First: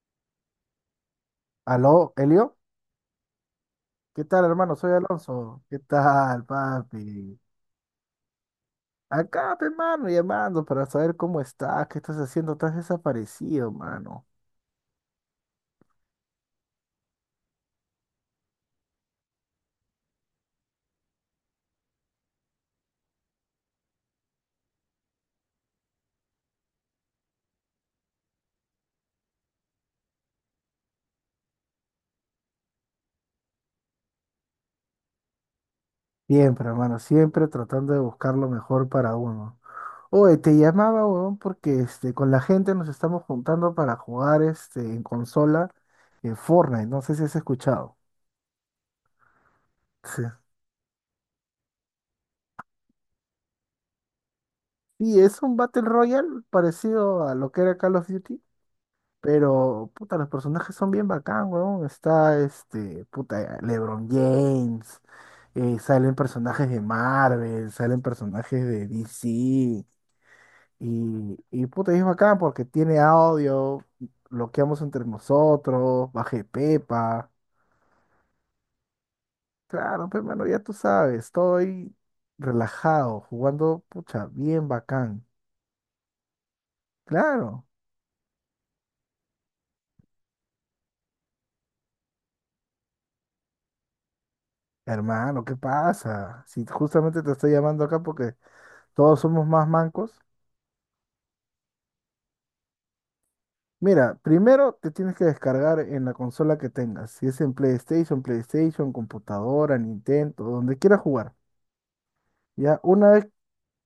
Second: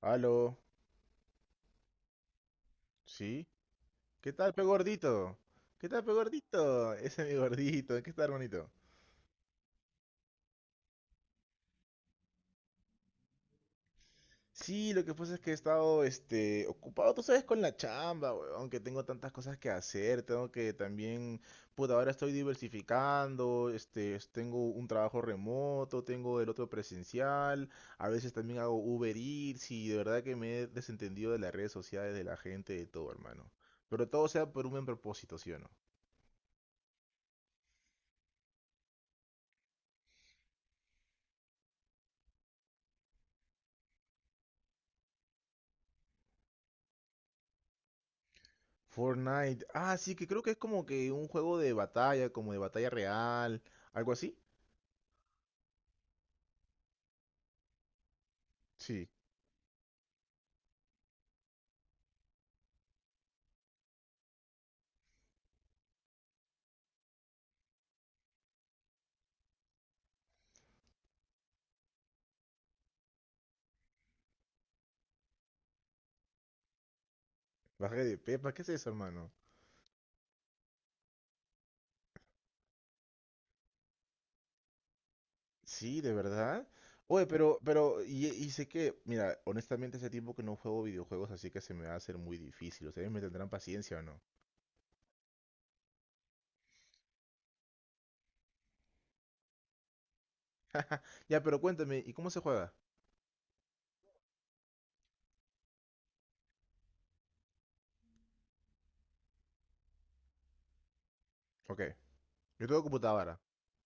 Aló, Aló, Elio. ¿sí? ¿Qué ¿Qué tal, tal, pe hermano? Soy gordito? Alonso. ¿Qué ¿Qué tal, pe tal, gordito? Ese es mi papi? gordito, ¿qué tal, hermanito? Acá, pe, hermano, llamando para saber cómo estás, qué estás haciendo. Estás desaparecido, mano. Sí, lo que pasa es que he estado, ocupado, tú sabes, con la chamba, aunque tengo tantas cosas que hacer, tengo que también, pues ahora estoy diversificando, tengo un trabajo remoto, tengo el otro presencial, a veces también hago Uber Eats y de verdad que me he desentendido de las redes sociales, de la gente, de todo, hermano. Pero todo sea por un buen propósito, ¿sí o no? Siempre, hermano, siempre tratando de buscar lo mejor para uno. Oye, te llamaba, weón, porque con la gente nos estamos juntando para jugar en consola Fortnite. No sé si has escuchado. Fortnite. Ah, sí, Sí. que creo que es como que un juego de batalla, como de batalla real, algo así. Sí, es un Battle Royale parecido a lo que era Call of Duty. Sí, Pero, puta, los personajes son bien bacán, weón. Está puta, LeBron James. Salen personajes de Marvel, salen personajes de DC. Y puta, es bacán porque tiene audio. Bloqueamos entre nosotros. Bajé Pepa. baja de Pepa, ¿qué es eso, hermano? Claro, pero mano, ya tú sabes. Estoy relajado, jugando, pucha, bien bacán. Sí, de verdad. Oye, pero, Claro. pero, y, y sé que, mira, honestamente hace tiempo que no juego videojuegos, así que se me va a hacer muy difícil. Ustedes me tendrán paciencia o no. Hermano, ¿qué pasa? Si justamente te estoy llamando acá porque todos somos más mancos. Ya, pero cuéntame, ¿y cómo se juega? Mira, primero te tienes que descargar en la consola que tengas. Si es en PlayStation, computadora, Nintendo, donde quieras jugar. Ok, yo Ya tengo una vez computadora.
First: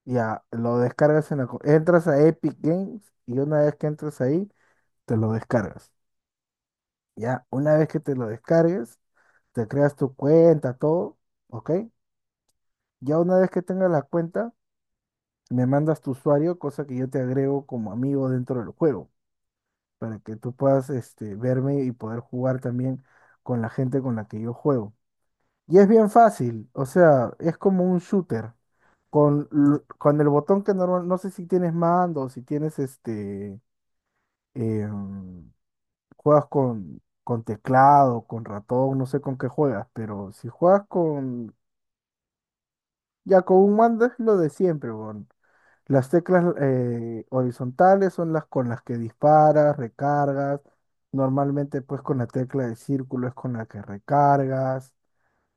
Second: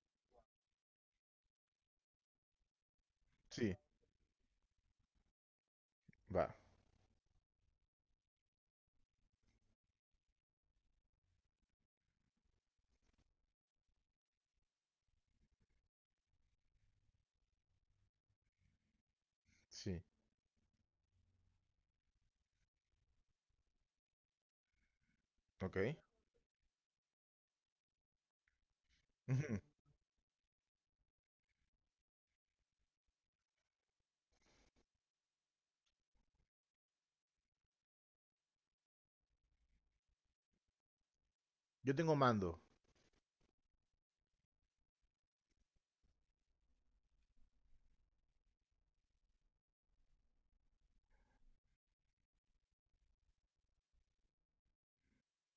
ya lo descargas en la, entras a Epic Games y una vez Sí, que entras ahí, te lo descargas. va, Ya una vez que te lo descargues, te creas tu cuenta, todo, ¿ok? Ya una vez que tengas la cuenta, me mandas tu usuario, cosa que yo te agrego como amigo dentro del juego, sí, para que tú puedas verme y poder jugar también con la gente con la que yo juego. Y es ok. bien fácil, o sea, es como un shooter. Con, Ujú. Con el botón que normal, no sé si tienes mando, si tienes em, juegas con teclado, con ratón, no sé con qué juegas, pero si juegas con, Yo tengo mando. ya con un mando es lo de siempre, weón. Las teclas horizontales son las con las que disparas, recargas. Normalmente pues con la tecla de círculo es con la que recargas.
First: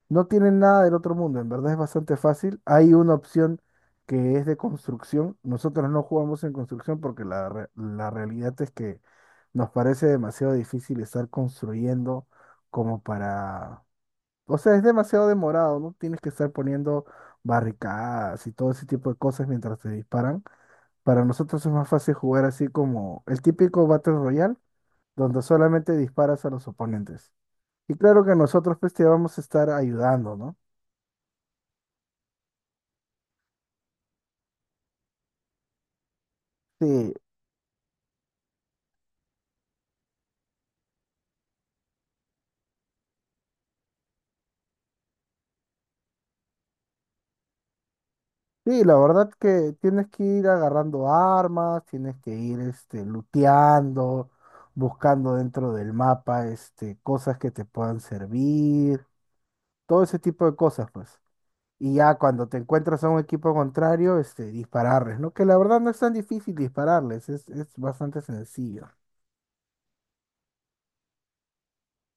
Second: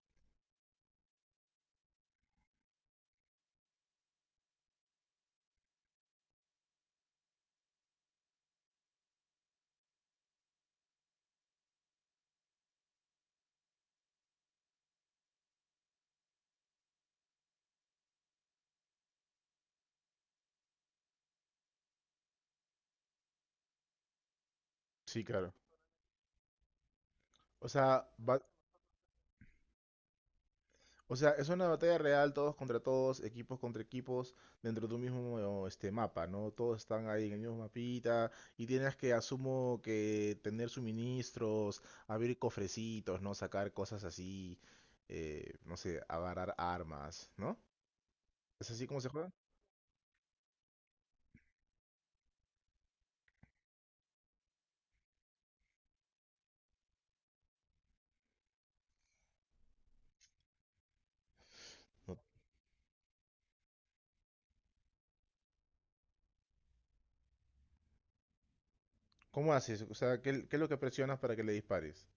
No tienen nada del otro mundo, en verdad es bastante fácil. Hay una opción que es de construcción. Nosotros no jugamos en construcción porque la realidad es que nos parece demasiado difícil estar construyendo como para... O sea, es demasiado demorado, ¿no? Tienes que estar poniendo barricadas y todo ese tipo de cosas mientras te disparan. Para nosotros es más fácil jugar así como el típico Battle Royale, Sí, donde claro. solamente disparas a los oponentes. O Y sea, claro que va, nosotros pues te vamos a estar ayudando, ¿no? o sea, es una batalla real, todos contra todos, equipos contra equipos, dentro de un mismo este mapa, ¿no? Todos están Sí, ahí en el mismo mapita y tienes que, asumo, que tener suministros, abrir cofrecitos, ¿no? Sacar cosas así, no sé, agarrar armas, ¿no? ¿Es sí, así la como se verdad juega? que tienes que ir agarrando armas, tienes que ir looteando, buscando dentro del mapa cosas que te puedan servir, todo ese tipo de cosas, pues. Y No. ya cuando te encuentras a un equipo contrario, dispararles, ¿no? Que la verdad no es tan difícil dispararles, es bastante sencillo. ¿Cómo haces? O sea, ¿qué es lo que presionas para que le dispares?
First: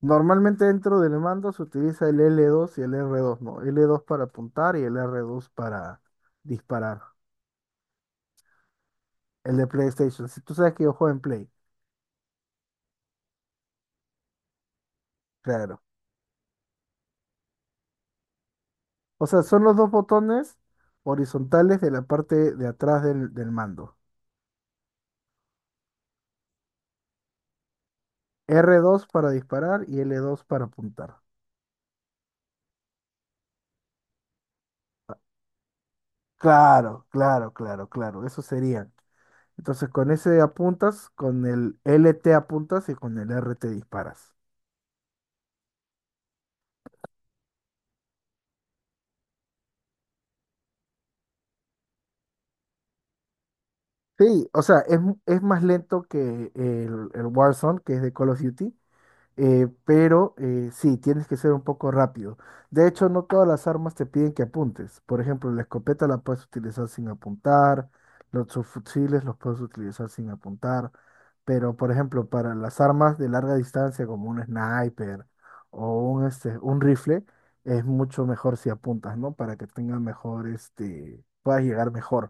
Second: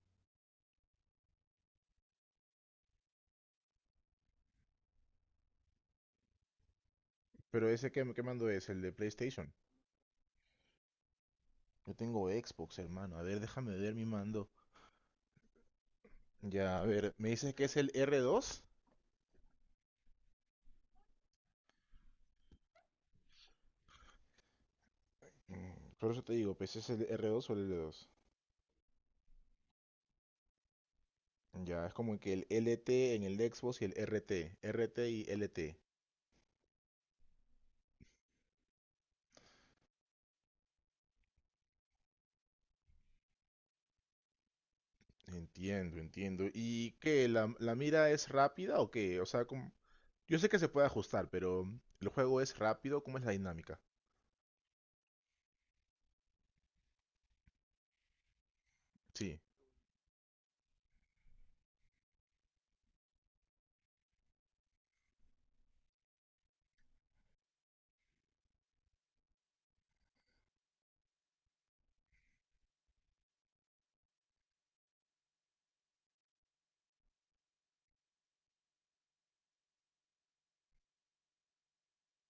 Normalmente dentro del mando se utiliza el L2 y el R2, ¿no? L2 para apuntar y el R2 para disparar. Pero ese qué que mando es, el de PlayStation. El de PlayStation. Si tú sabes que yo juego en Play, Yo tengo Xbox, hermano. A ver, déjame ver mi mando. claro. Ya, a ver, ¿me dices que es el R2? O sea, son los dos botones horizontales de la parte de atrás del mando. Mm, por eso te digo, pues es el R2 o el L2. R2 para disparar y L2 para apuntar. Ya, es como que el LT en el Xbox y el RT. RT y LT. Claro. Eso serían. Entonces con ese apuntas, con el L T apuntas y con el R T disparas. Entiendo, entiendo. ¿Y qué? ¿La mira es rápida o qué? O sea, como... yo sé que se puede ajustar, pero ¿el juego es rápido? ¿Cómo es la dinámica? Sí, o sea, es más lento que el Warzone, que es de Call of Duty, Sí. Pero sí, tienes que ser un poco rápido. De hecho, no todas las armas te piden que apuntes. Por ejemplo, la escopeta la puedes utilizar sin apuntar, los subfusiles los puedes utilizar sin apuntar, pero por ejemplo, para las armas de larga distancia como un sniper o un rifle, es mucho mejor si apuntas, ¿no? Para que tenga mejor, este, puedas llegar mejor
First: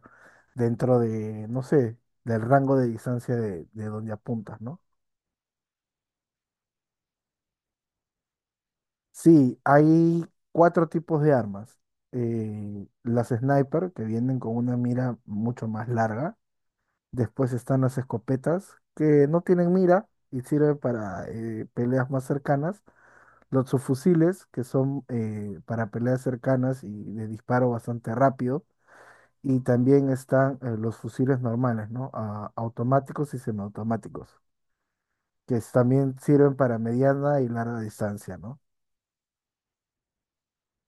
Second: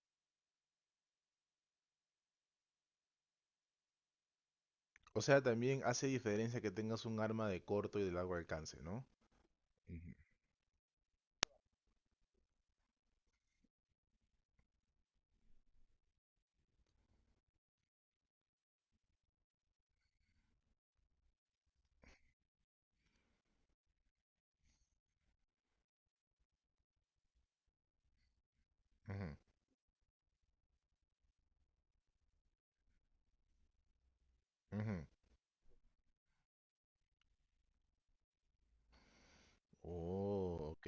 dentro de, no sé, del rango de distancia de donde apuntas, ¿no? O sea, también hace diferencia que tengas un arma de corto y de largo alcance, ¿no? Sí, Ujú, hay cuatro tipos de armas. Las sniper, que vienen con una mira mucho más larga. Después están las escopetas, que no tienen mira y sirven para peleas más cercanas. Los subfusiles, que son para peleas cercanas y de disparo bastante rápido. ujú, Y también están los fusiles normales, ¿no? Automáticos y semiautomáticos, ujú. También sirven para mediana y larga distancia, ¿no? Oh, ok.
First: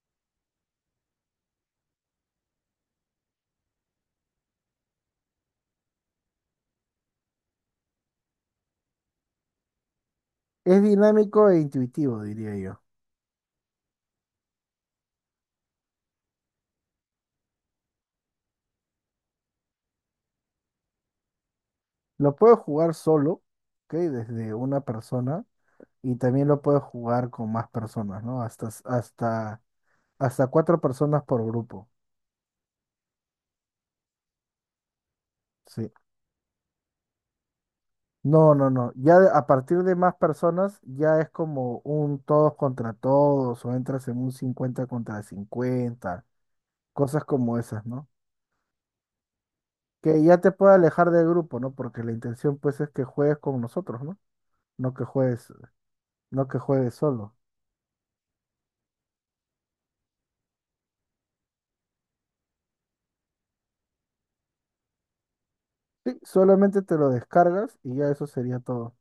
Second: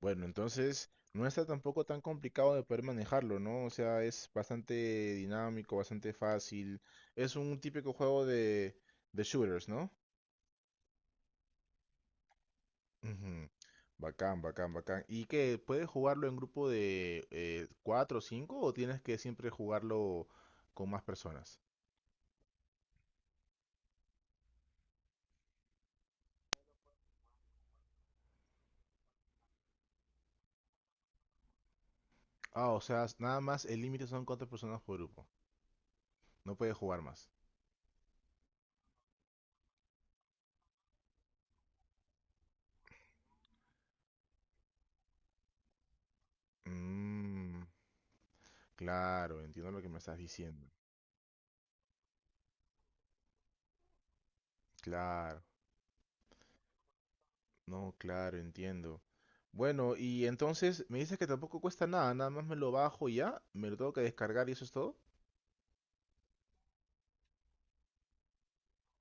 Bueno, entonces no está tampoco tan complicado de poder manejarlo, ¿no? O sea, es bastante dinámico, bastante fácil. Es un típico juego de shooters, ¿no? Es dinámico e intuitivo, diría yo. Ujú. Bacán, bacán, bacán. ¿Y qué? ¿Puedes jugarlo en grupo de cuatro o cinco o tienes que siempre jugarlo con más personas? Lo puedo jugar solo, ¿ok? Desde una persona y también lo puedo jugar con más personas, ¿no? Hasta cuatro personas por grupo, Ah, o sea, nada más el límite son cuatro personas por grupo. sí. No puedes jugar más. No. A partir de más personas ya es como un todos contra todos o entras en un 50 contra 50, cosas como Mm, esas, ¿no? claro, entiendo lo que me estás Que ya te diciendo. puede alejar del grupo, ¿no? Porque la intención pues es que juegues con nosotros, ¿no? No que Claro. juegues, no que juegues solo. No, claro, entiendo. Bueno, y entonces me dices que tampoco cuesta nada, nada más me lo bajo y ya, me lo tengo que descargar y eso es todo. Sí, solamente te lo descargas y ya eso sería todo.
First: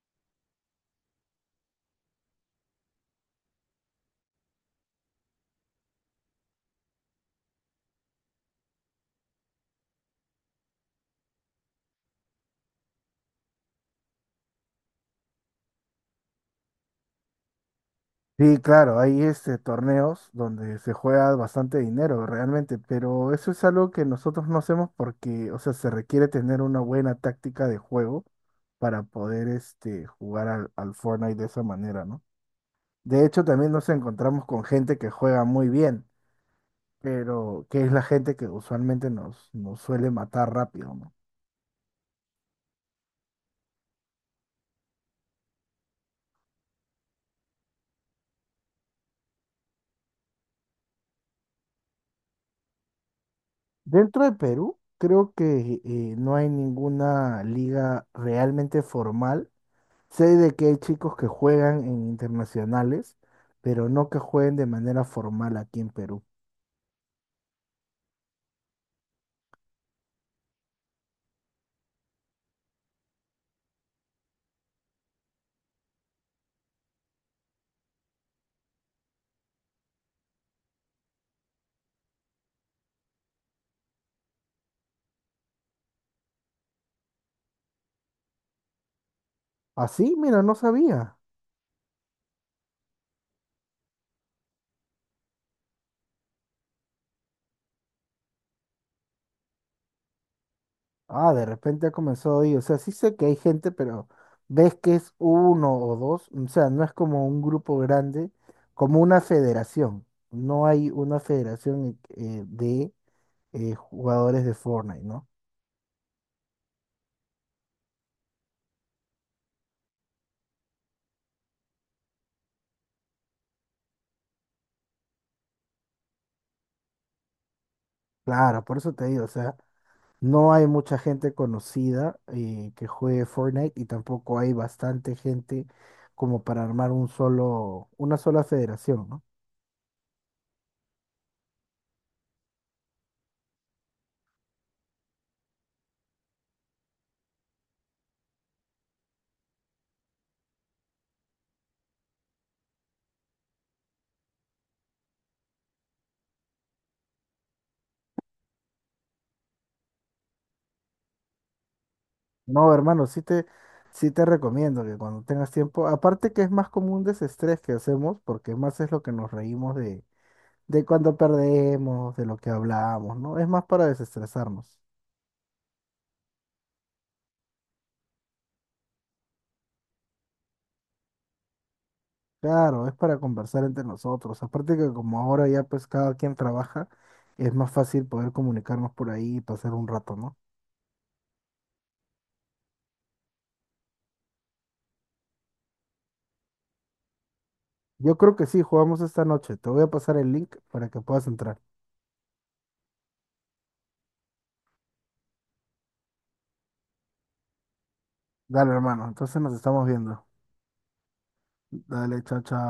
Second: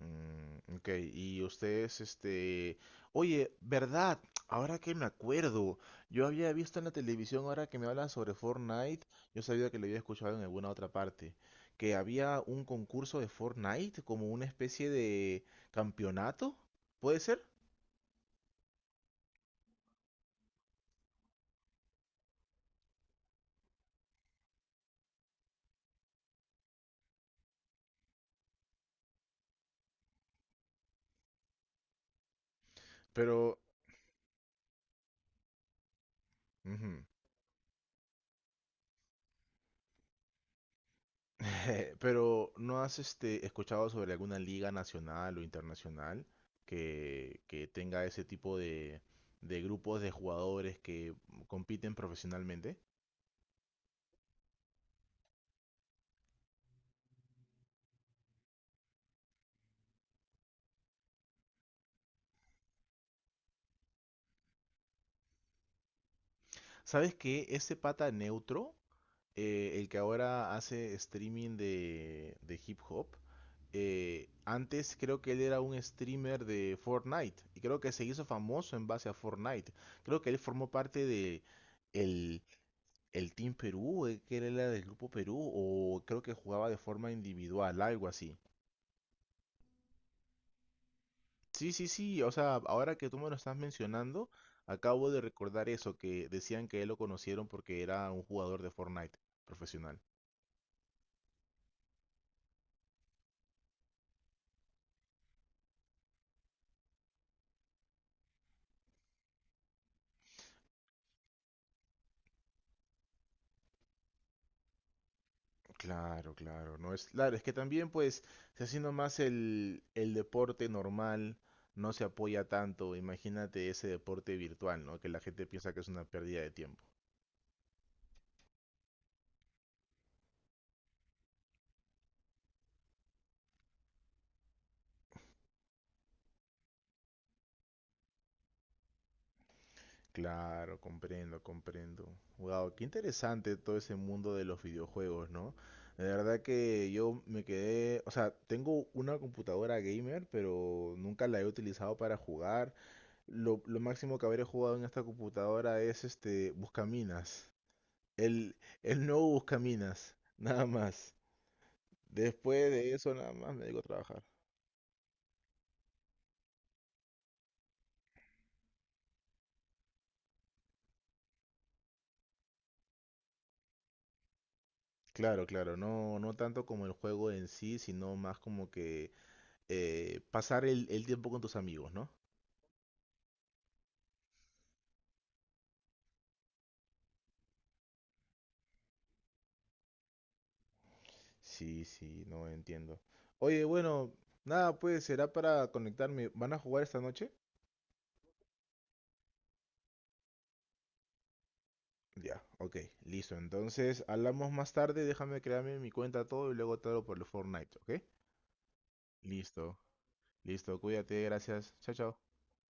Mm, ok, y ustedes, este... Oye, ¿verdad? Ahora que me acuerdo, yo había visto en la televisión, ahora que me hablan sobre Fortnite, yo sabía que lo había escuchado en alguna otra parte, que había un concurso de Fortnite, como una especie de campeonato, ¿puede ser? Sí, claro, hay torneos donde se juega bastante dinero realmente, pero eso es algo que nosotros no hacemos porque, o sea, se requiere tener una buena táctica de juego para poder jugar al Fortnite de esa manera, ¿no? De hecho, Pero... también nos encontramos con gente que juega muy bien, ujú. pero que es la gente que usualmente nos suele matar rápido, ¿no? Pero, ¿no has escuchado sobre alguna liga nacional o internacional que tenga ese tipo de grupos de jugadores que compiten profesionalmente? Dentro de Perú, creo que no hay ninguna liga realmente formal. Sé de que hay chicos que juegan en internacionales, pero no que jueguen de manera formal aquí en Perú. ¿Sabes que ese pata neutro, el que ahora hace streaming de hip hop, antes creo que él era un streamer de Fortnite y creo que se hizo famoso en base a Fortnite. Creo que él formó parte de el el Team Perú, que él era del Grupo Perú, o creo que jugaba de forma individual, algo así. Así, mira, no sabía. Sí, sí, sí, o sea, ahora que tú me lo estás mencionando, acabo de recordar eso, que decían que él lo conocieron porque era un jugador de Fortnite profesional. Ah, de repente ha comenzado ahí. O sea, sí sé que hay gente, pero ves que es uno o dos. O sea, no es como un grupo grande, como una federación. No hay una federación de jugadores de Fortnite, ¿no? Claro, claro, no es, claro, es que también pues se haciendo más el deporte normal, no se apoya tanto, imagínate ese deporte virtual, ¿no? Que la gente piensa que es una pérdida de tiempo. Claro, por eso te digo, o sea. No hay mucha gente conocida que juegue Fortnite y tampoco hay bastante gente como para armar una sola federación, ¿no? Claro, comprendo, comprendo. Wow, qué interesante todo ese mundo de los videojuegos, ¿no? De verdad que yo me quedé, o sea, tengo una computadora gamer, pero nunca la he utilizado para jugar. Lo máximo que habré jugado en esta computadora es este Buscaminas. El, el nuevo Buscaminas, nada más. Después No, de hermano, eso, nada más me dedico a sí trabajar. te recomiendo que cuando tengas tiempo, aparte que es más como un desestrés que hacemos, porque más es lo que nos reímos de cuando perdemos, de lo que hablamos, ¿no? Es más para desestresarnos. Claro, claro, no, no tanto como el juego en sí, sino más como que pasar el tiempo con tus amigos, ¿no? Claro, es para conversar entre nosotros. Aparte que como ahora ya pues cada quien trabaja, es más fácil poder comunicarnos por ahí y pasar un rato, ¿no? Sí, sí, no entiendo. Oye, bueno, nada, pues será para conectarme. ¿Van a jugar esta noche? Yo creo que sí, jugamos esta noche. Te voy a pasar el link para que puedas entrar. Ya, ok, listo. Entonces, hablamos más tarde, déjame crearme mi cuenta todo y luego te hablo por el Fortnite, ¿ok? Dale, hermano. Entonces nos Listo, estamos viendo. listo, cuídate, gracias. Chao, chao. Dale, chao, chao.